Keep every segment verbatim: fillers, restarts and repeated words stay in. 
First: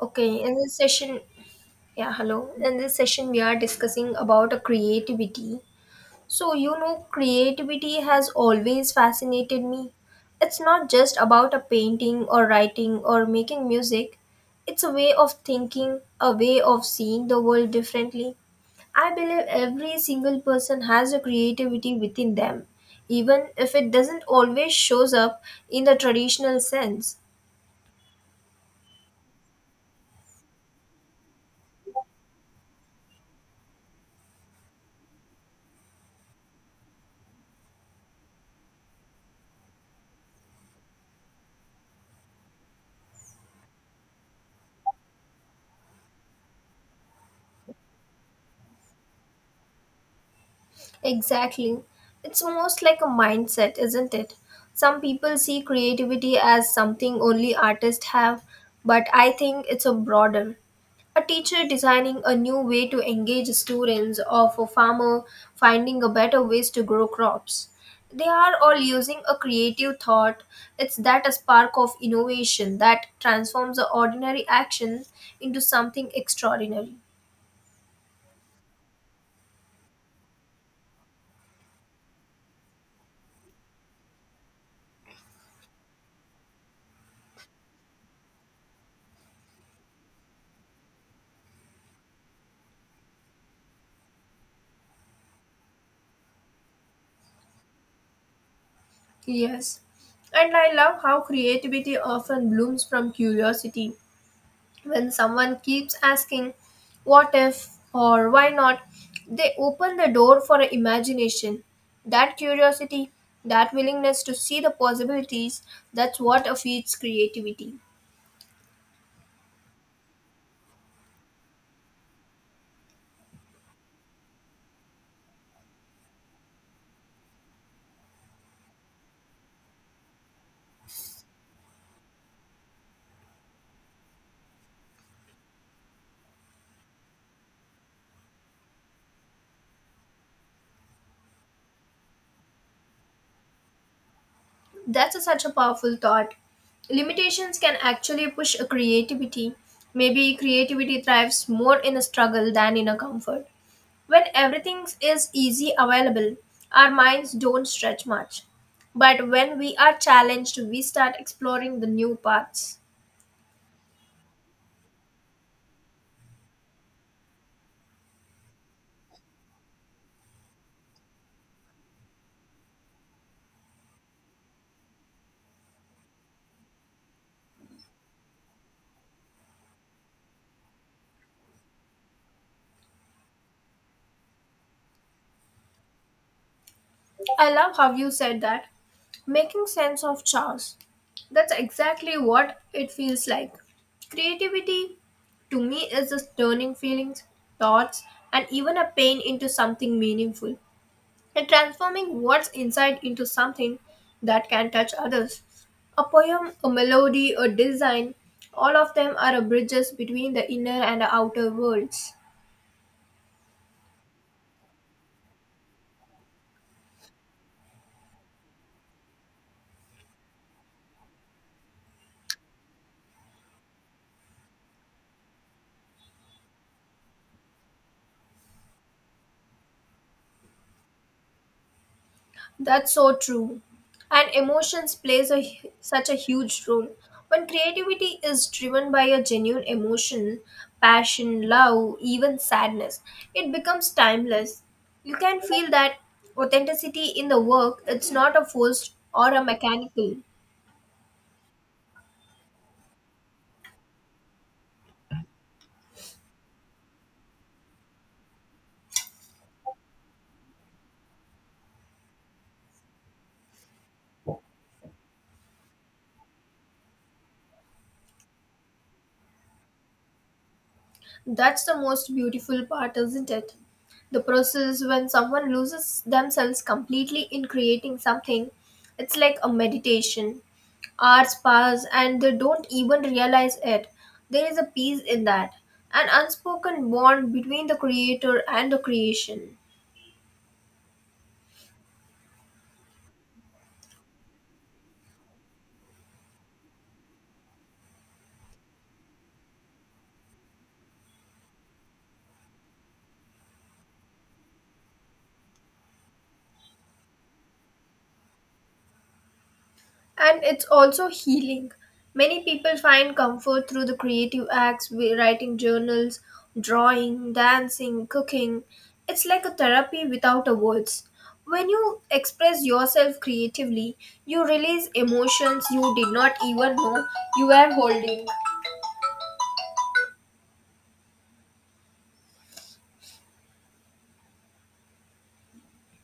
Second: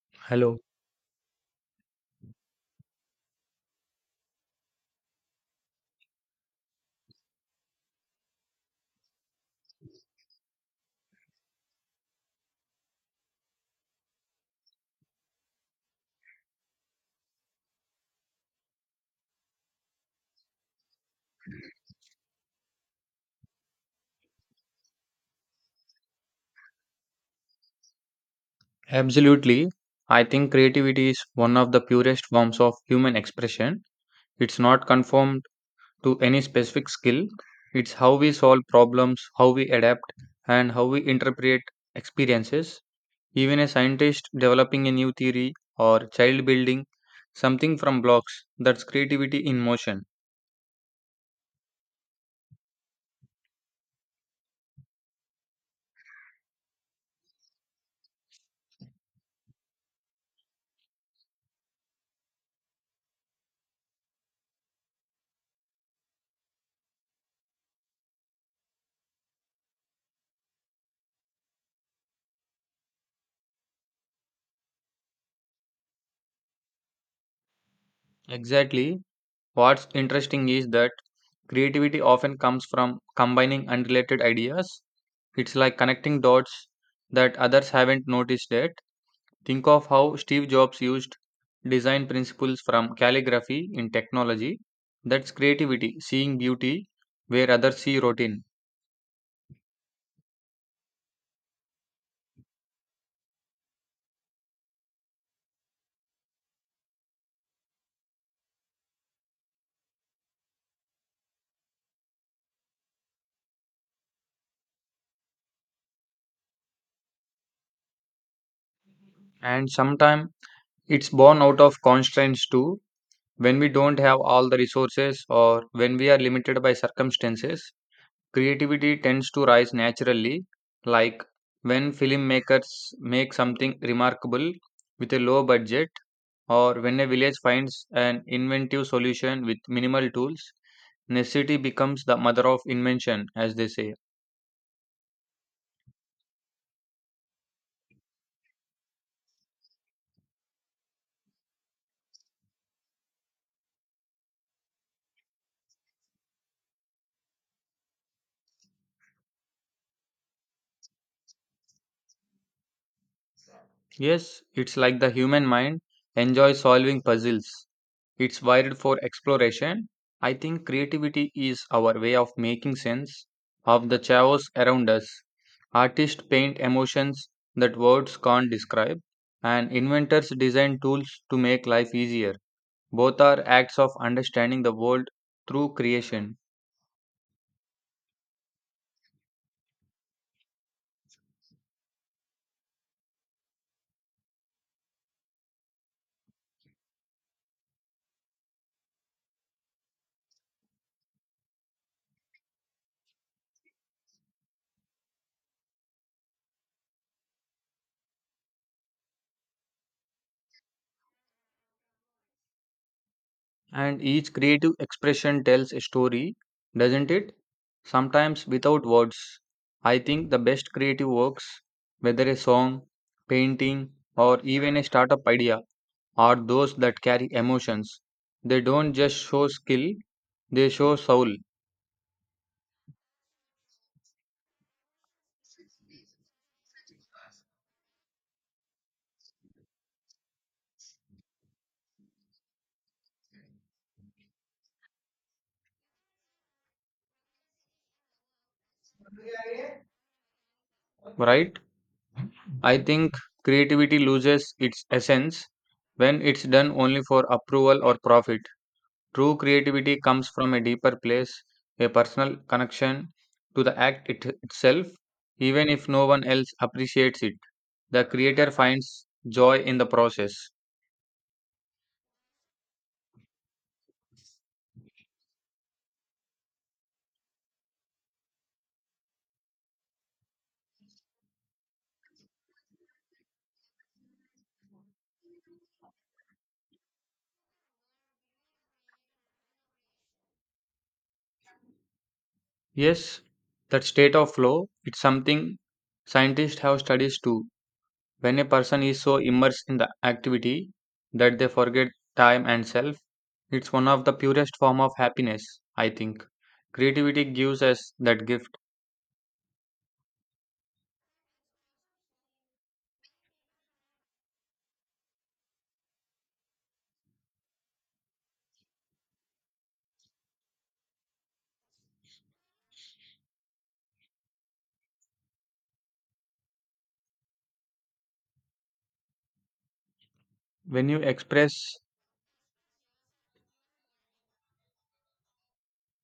Okay, in Hello. this session, yeah, hello. In this session, we are discussing about a creativity. So, you know, creativity has always fascinated me. It's not just about a painting or writing or making music. It's a way of thinking, a way of seeing the world differently. I believe every single person has a creativity within them, even if it doesn't always shows up in the traditional sense. Absolutely. I think creativity is one of the purest forms of human expression. It's not conformed to any specific skill. It's how we solve problems, how we adapt, and how we interpret experiences. Even a scientist developing a new theory or child building something from blocks, that's creativity in motion. Exactly. It's most like a mindset, isn't it? Some people see creativity as something only artists have, but I think it's a broader. A teacher designing a new way to engage students or a farmer finding a better ways to grow crops. They are all using a creative thought. It's that a spark of innovation that transforms the ordinary action into something extraordinary. Exactly. What's interesting is that creativity often comes from combining unrelated ideas. It's like connecting dots that others haven't noticed yet. Think of how Steve Jobs used design principles from calligraphy in technology. That's creativity, seeing beauty where others see routine. Yes, and I love how creativity often blooms from curiosity. When someone keeps asking, what if or why not, they open the door for imagination. That curiosity, that willingness to see the possibilities, that's what feeds creativity. And sometimes it's born out of constraints too. When we don't have all the resources or when we are limited by circumstances, creativity tends to rise naturally, like when filmmakers make something remarkable with a low budget, or when a village finds an inventive solution with minimal tools. Necessity becomes the mother of invention, as they say. That's a- such a powerful thought. Limitations can actually push a creativity. Maybe creativity thrives more in a struggle than in a comfort. When everything is easy available, our minds don't stretch much. But when we are challenged, we start exploring the new paths. Yes, it's like the human mind enjoys solving puzzles. It's wired for exploration. I think creativity is our way of making sense of the chaos around us. Artists paint emotions that words can't describe, and inventors design tools to make life easier. Both are acts of understanding the world through creation. I love how you said that. Making sense of chaos. That's exactly what it feels like. Creativity, to me, is just turning feelings, thoughts, and even a pain into something meaningful and transforming what's inside into something that can touch others. A poem, a melody, a design, all of them are bridges between the inner and the outer worlds. And each creative expression tells a story, doesn't it? Sometimes without words. I think the best creative works, whether a song, painting, or even a startup idea, are those that carry emotions. They don't just show skill, they show soul, That's so true. And emotions plays a hu- such a huge role. When creativity is driven by a genuine emotion, passion, love, even sadness, it becomes timeless. You can feel that authenticity in the work. It's not a forced or a mechanical. right? I think creativity loses its essence when it's done only for approval or profit. True creativity comes from a deeper place, a personal connection to the act it, itself, even if no one else appreciates it. The creator finds joy in the process. That's the most beautiful part, isn't it? The process when someone loses themselves completely in creating something, it's like a meditation. Hours pass and they don't even realize it. There is a peace in that, an unspoken bond between the creator and the creation. Yes, that state of flow, it's something scientists have studies too. When a person is so immersed in the activity that they forget time and self, it's one of the purest form of happiness, I think. Creativity gives us that gift. And it's also healing. Many people find comfort through the creative acts, wi- writing journals, drawing, dancing, cooking. It's like a therapy without a words. When you express yourself creatively, you release emotions you did not even know you were holding. When you express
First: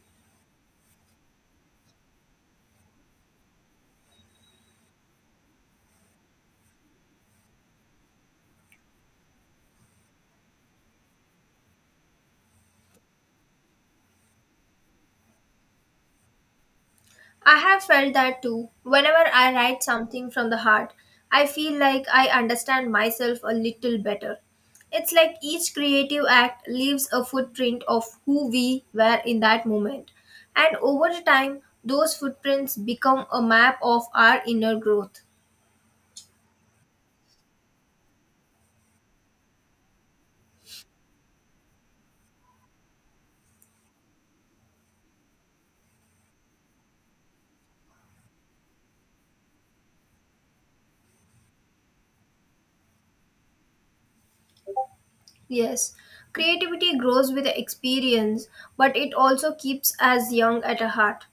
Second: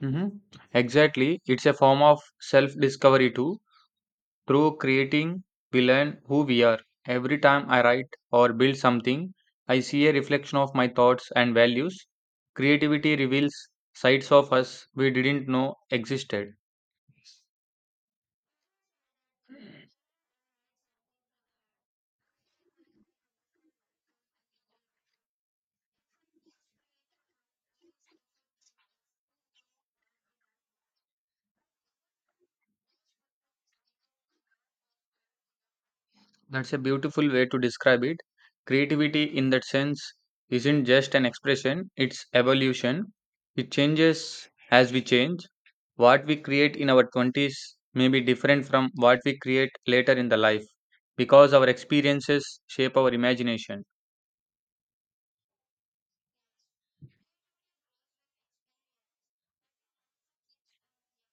hmm exactly. It's a form of self discovery too. Through creating, we learn who we are. Every time I write or build something, I see a reflection of my thoughts and values. Creativity reveals sides of us we didn't know existed. I have felt that too. Whenever I write something from the heart, I feel like I understand myself a little better. It's like each creative act leaves a footprint of who we were in that moment. And over the time, those footprints become a map of our inner growth. That's a beautiful way to describe it. Creativity, in that sense, isn't just an expression, it's evolution. It changes as we change. What we create in our twenties may be different from what we create later in the life because our experiences shape our imagination. Yes, creativity grows with experience, but it also keeps us young at a heart.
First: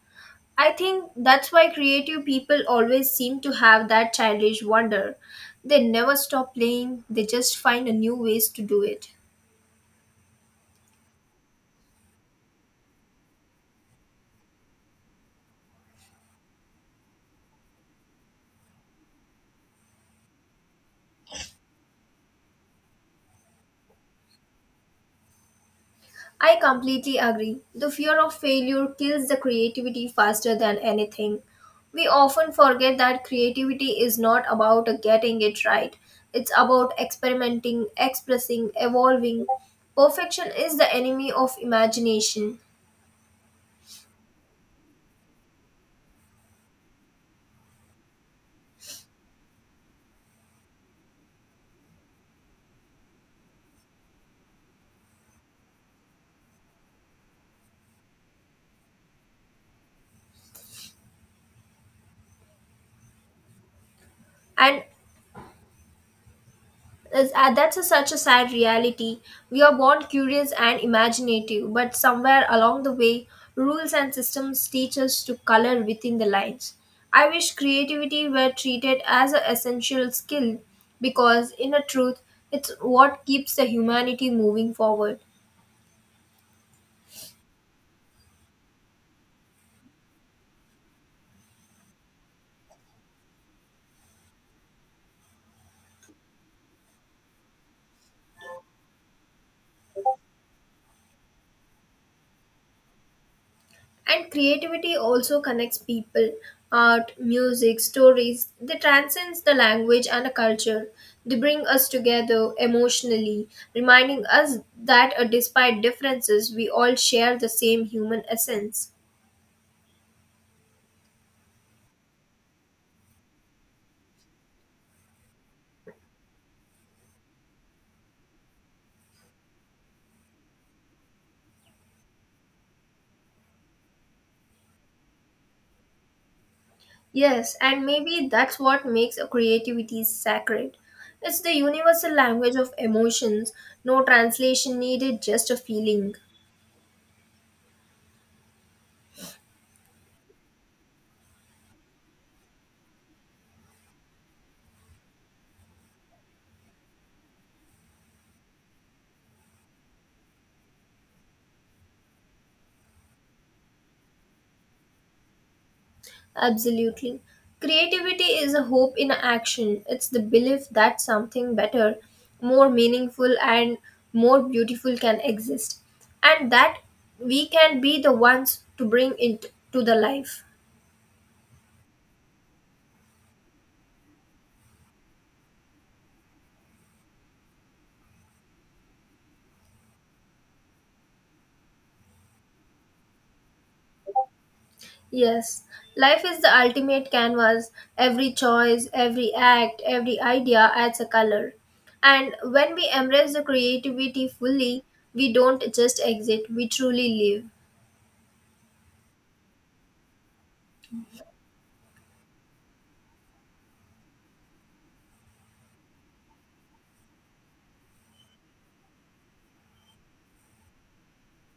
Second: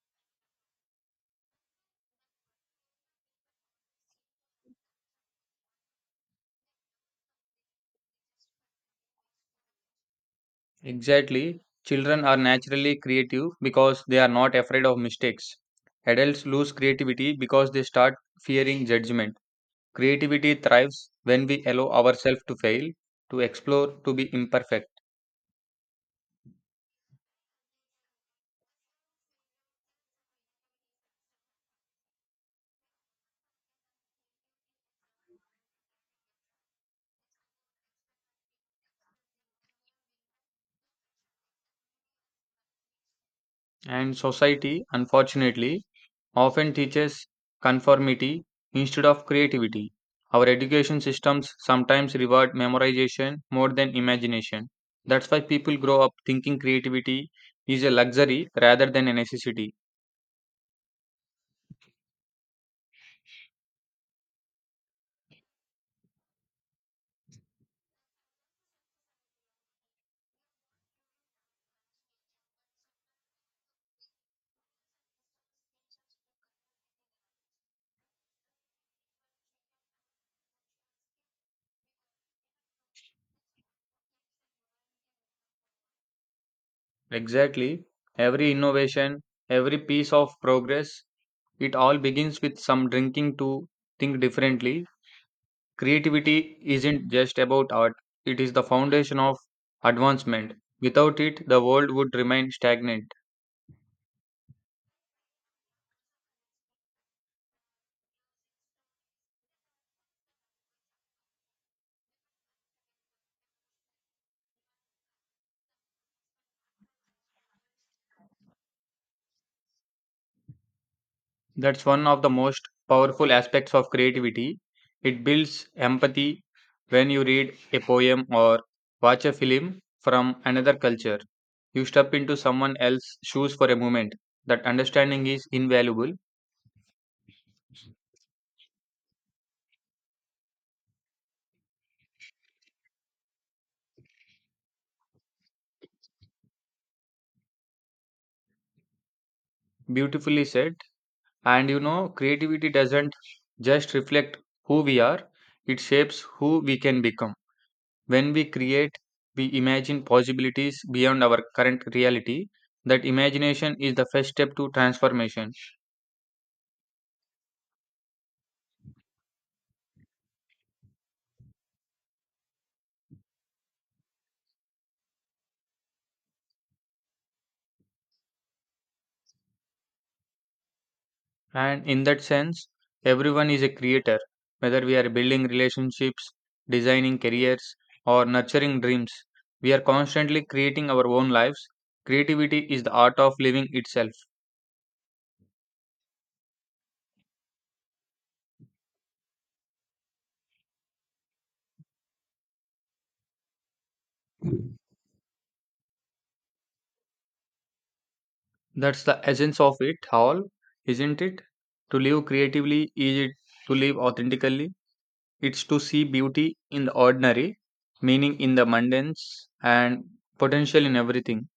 I think that's why creative people always seem to have that childish wonder. They never stop playing, they just find a new ways to do it. Exactly. Children are naturally creative because they are not afraid of mistakes. Adults lose creativity because they start fearing judgment. Creativity thrives when we allow ourselves to fail, to explore, to be imperfect. I completely agree. The fear of failure kills the creativity faster than anything. We often forget that creativity is not about getting it right. It's about experimenting, expressing, evolving. Perfection is the enemy of imagination. And society, unfortunately, often teaches conformity instead of creativity. Our education systems sometimes reward memorization more than imagination. That's why people grow up thinking creativity is a luxury rather than a necessity. And Is- uh, That's a, such a sad reality. We are born curious and imaginative, but somewhere along the way, rules and systems teach us to color within the lines. I wish creativity were treated as an essential skill because, in a truth, it's what keeps the humanity moving forward. Exactly. Every innovation, every piece of progress, it all begins with some drinking to think differently. Creativity isn't just about art, it is the foundation of advancement. Without it, the world would remain stagnant. And creativity also connects people. Art, music, stories, they transcends the language and the culture. They bring us together emotionally, reminding us that uh, despite differences, we all share the same human essence. That's one of the most powerful aspects of creativity. It builds empathy when you read a poem or watch a film from another culture. You step into someone else's shoes for a moment. That understanding is invaluable, Yes, and maybe that's what makes a creativity sacred. It's the universal language of emotions, no translation needed, just a feeling. beautifully said. And you know, creativity doesn't just reflect who we are, it shapes who we can become. When we create, we imagine possibilities beyond our current reality. That imagination is the first step to transformation. Absolutely. Creativity is a hope in action. It's the belief that something better, more meaningful, and more beautiful can exist, and that we can be the ones to bring it to the life. And in that sense, everyone is a creator, whether we are building relationships, designing careers, or nurturing dreams. We are constantly creating our own lives. Creativity is the art of living itself. Yes, life is the ultimate canvas. Every choice, every act, every idea adds a color. And when we embrace the creativity fully, we don't just exit, we truly live. That's the essence of it all, isn't it? To live creatively is it to live authentically. It's to see beauty in the ordinary, meaning in the mundanes, and potential in everything.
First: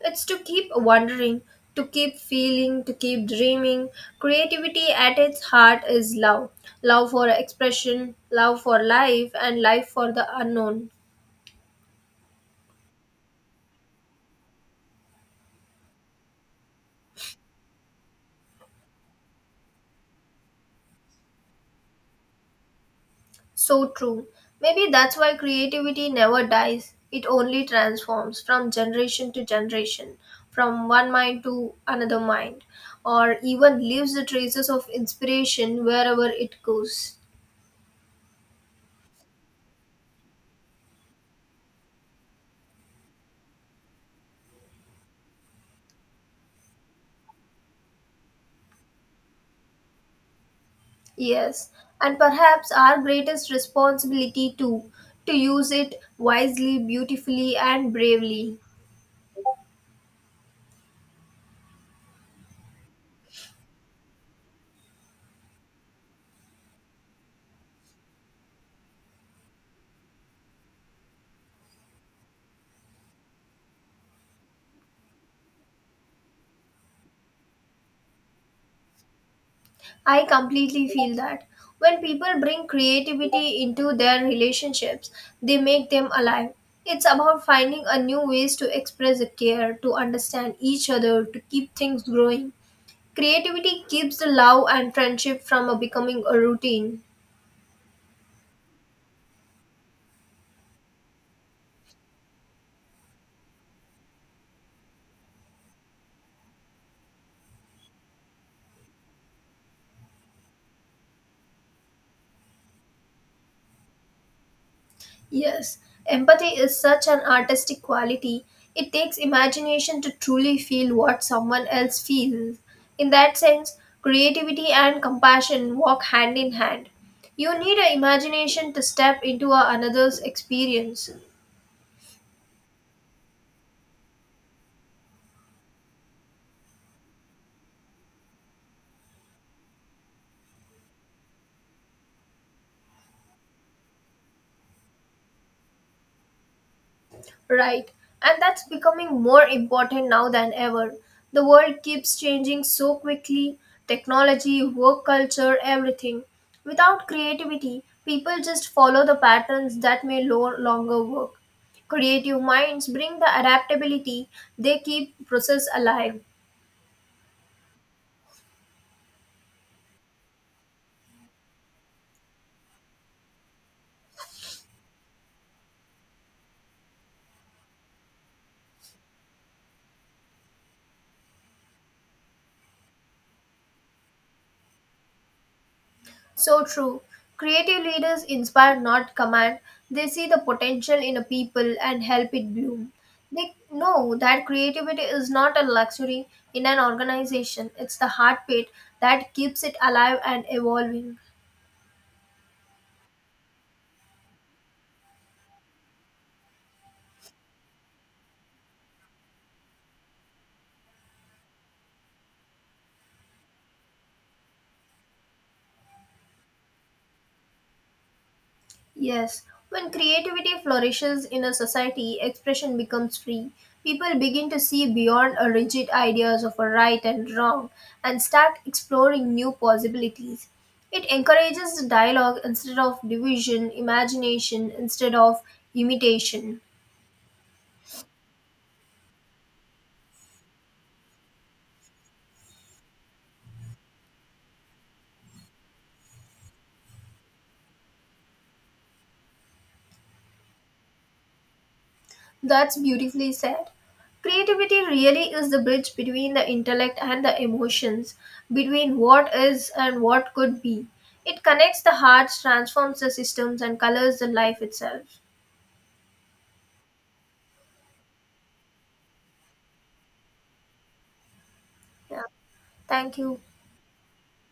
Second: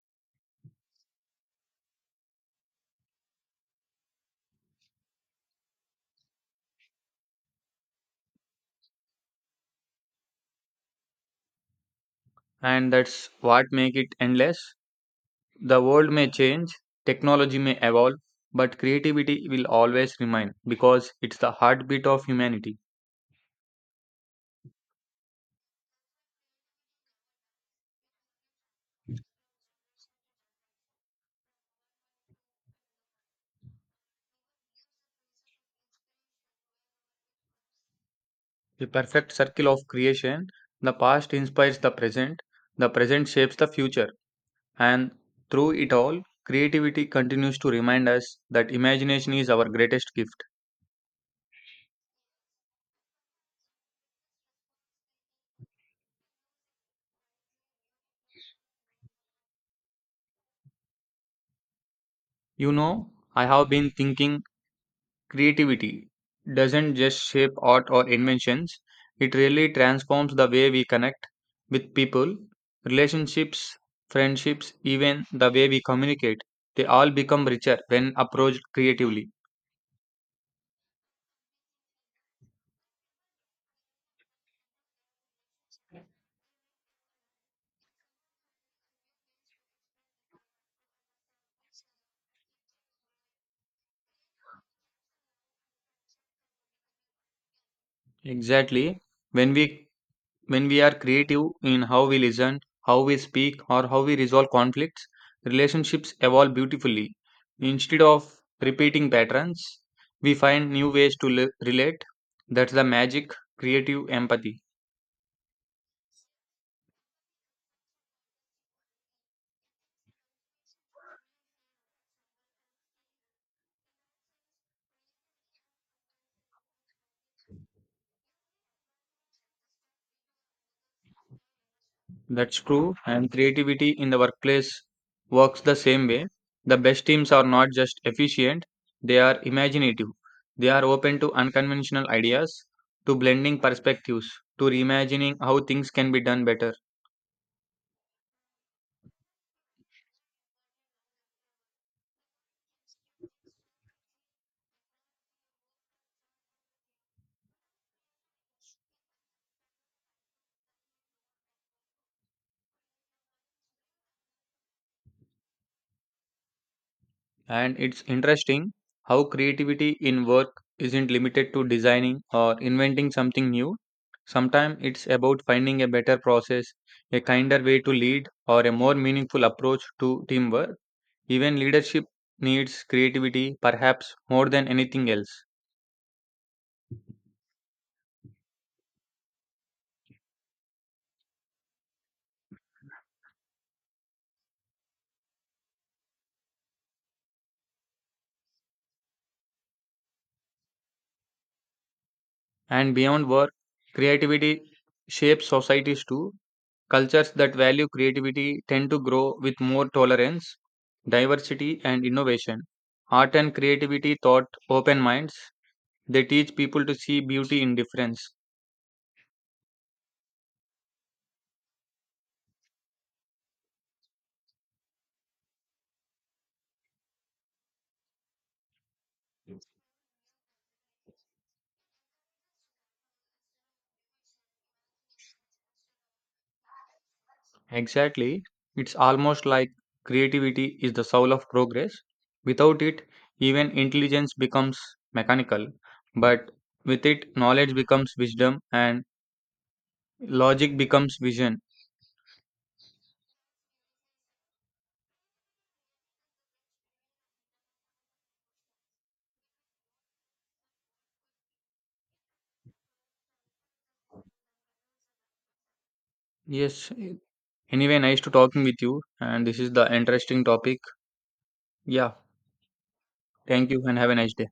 It's to keep wondering, to keep feeling, to keep dreaming. Creativity at its heart is love, love for expression, love for life, and life for the unknown. And that's what make it endless. The world may change, technology may evolve, but creativity will always remain because it's the heartbeat of humanity. So true. Maybe that's why creativity never dies, it only transforms from generation to generation, from one mind to another mind, or even leaves the traces of inspiration wherever it goes. The perfect circle of creation, the past inspires the present, the present shapes the future, and through it all, creativity continues to remind us that imagination is our greatest gift. Yes, and perhaps our greatest responsibility too, to use it wisely, beautifully, and bravely. You know, I have been thinking creativity doesn't just shape art or inventions, it really transforms the way we connect with people, relationships, friendships, even the way we communicate. They all become richer when approached creatively. I completely feel that. When people bring creativity into their relationships, they make them alive. It's about finding a new ways to express a care, to understand each other, to keep things growing. Creativity keeps the love and friendship from a becoming a routine. Exactly. When we When we are creative in how we listen, how we speak, or how we resolve conflicts, relationships evolve beautifully. Instead of repeating patterns, we find new ways to li- relate. That's the magic, creative empathy. Yes, empathy is such an artistic quality. It takes imagination to truly feel what someone else feels. In that sense, creativity and compassion walk hand in hand. You need an imagination to step into a- another's experience. That's true, and creativity in the workplace works the same way. The best teams are not just efficient, they are imaginative. They are open to unconventional ideas, to blending perspectives, to reimagining how things can be done better. Right, and that's becoming more important now than ever. The world keeps changing so quickly, technology, work culture, everything. Without creativity, people just follow the patterns that may no longer work. Creative minds bring the adaptability, they keep process alive. And it's interesting how creativity in work isn't limited to designing or inventing something new. Sometimes it's about finding a better process, a kinder way to lead, or a more meaningful approach to teamwork. Even leadership needs creativity, perhaps more than anything else. So true. Creative leaders inspire, not command. They see the potential in a people and help it bloom. They know that creativity is not a luxury in an organization, it's the heartbeat that keeps it alive and evolving. And beyond work, creativity shapes societies too. Cultures that value creativity tend to grow with more tolerance, diversity, and innovation. Art and creativity taught open minds. They teach people to see beauty in difference. Yes, when creativity flourishes in a society, expression becomes free. People begin to see beyond a rigid ideas of a right and wrong and start exploring new possibilities. It encourages dialogue instead of division, imagination instead of imitation. Exactly. It's almost like creativity is the soul of progress. Without it, even intelligence becomes mechanical. But with it, knowledge becomes wisdom and logic becomes vision. That's beautifully said. Creativity really is the bridge between the intellect and the emotions, between what is and what could be. It connects the hearts, transforms the systems, and colors the life itself. Yes. Anyway, nice to talking with you. And this is the interesting topic. Yeah. Yeah, thank you. Thank you and have a nice day.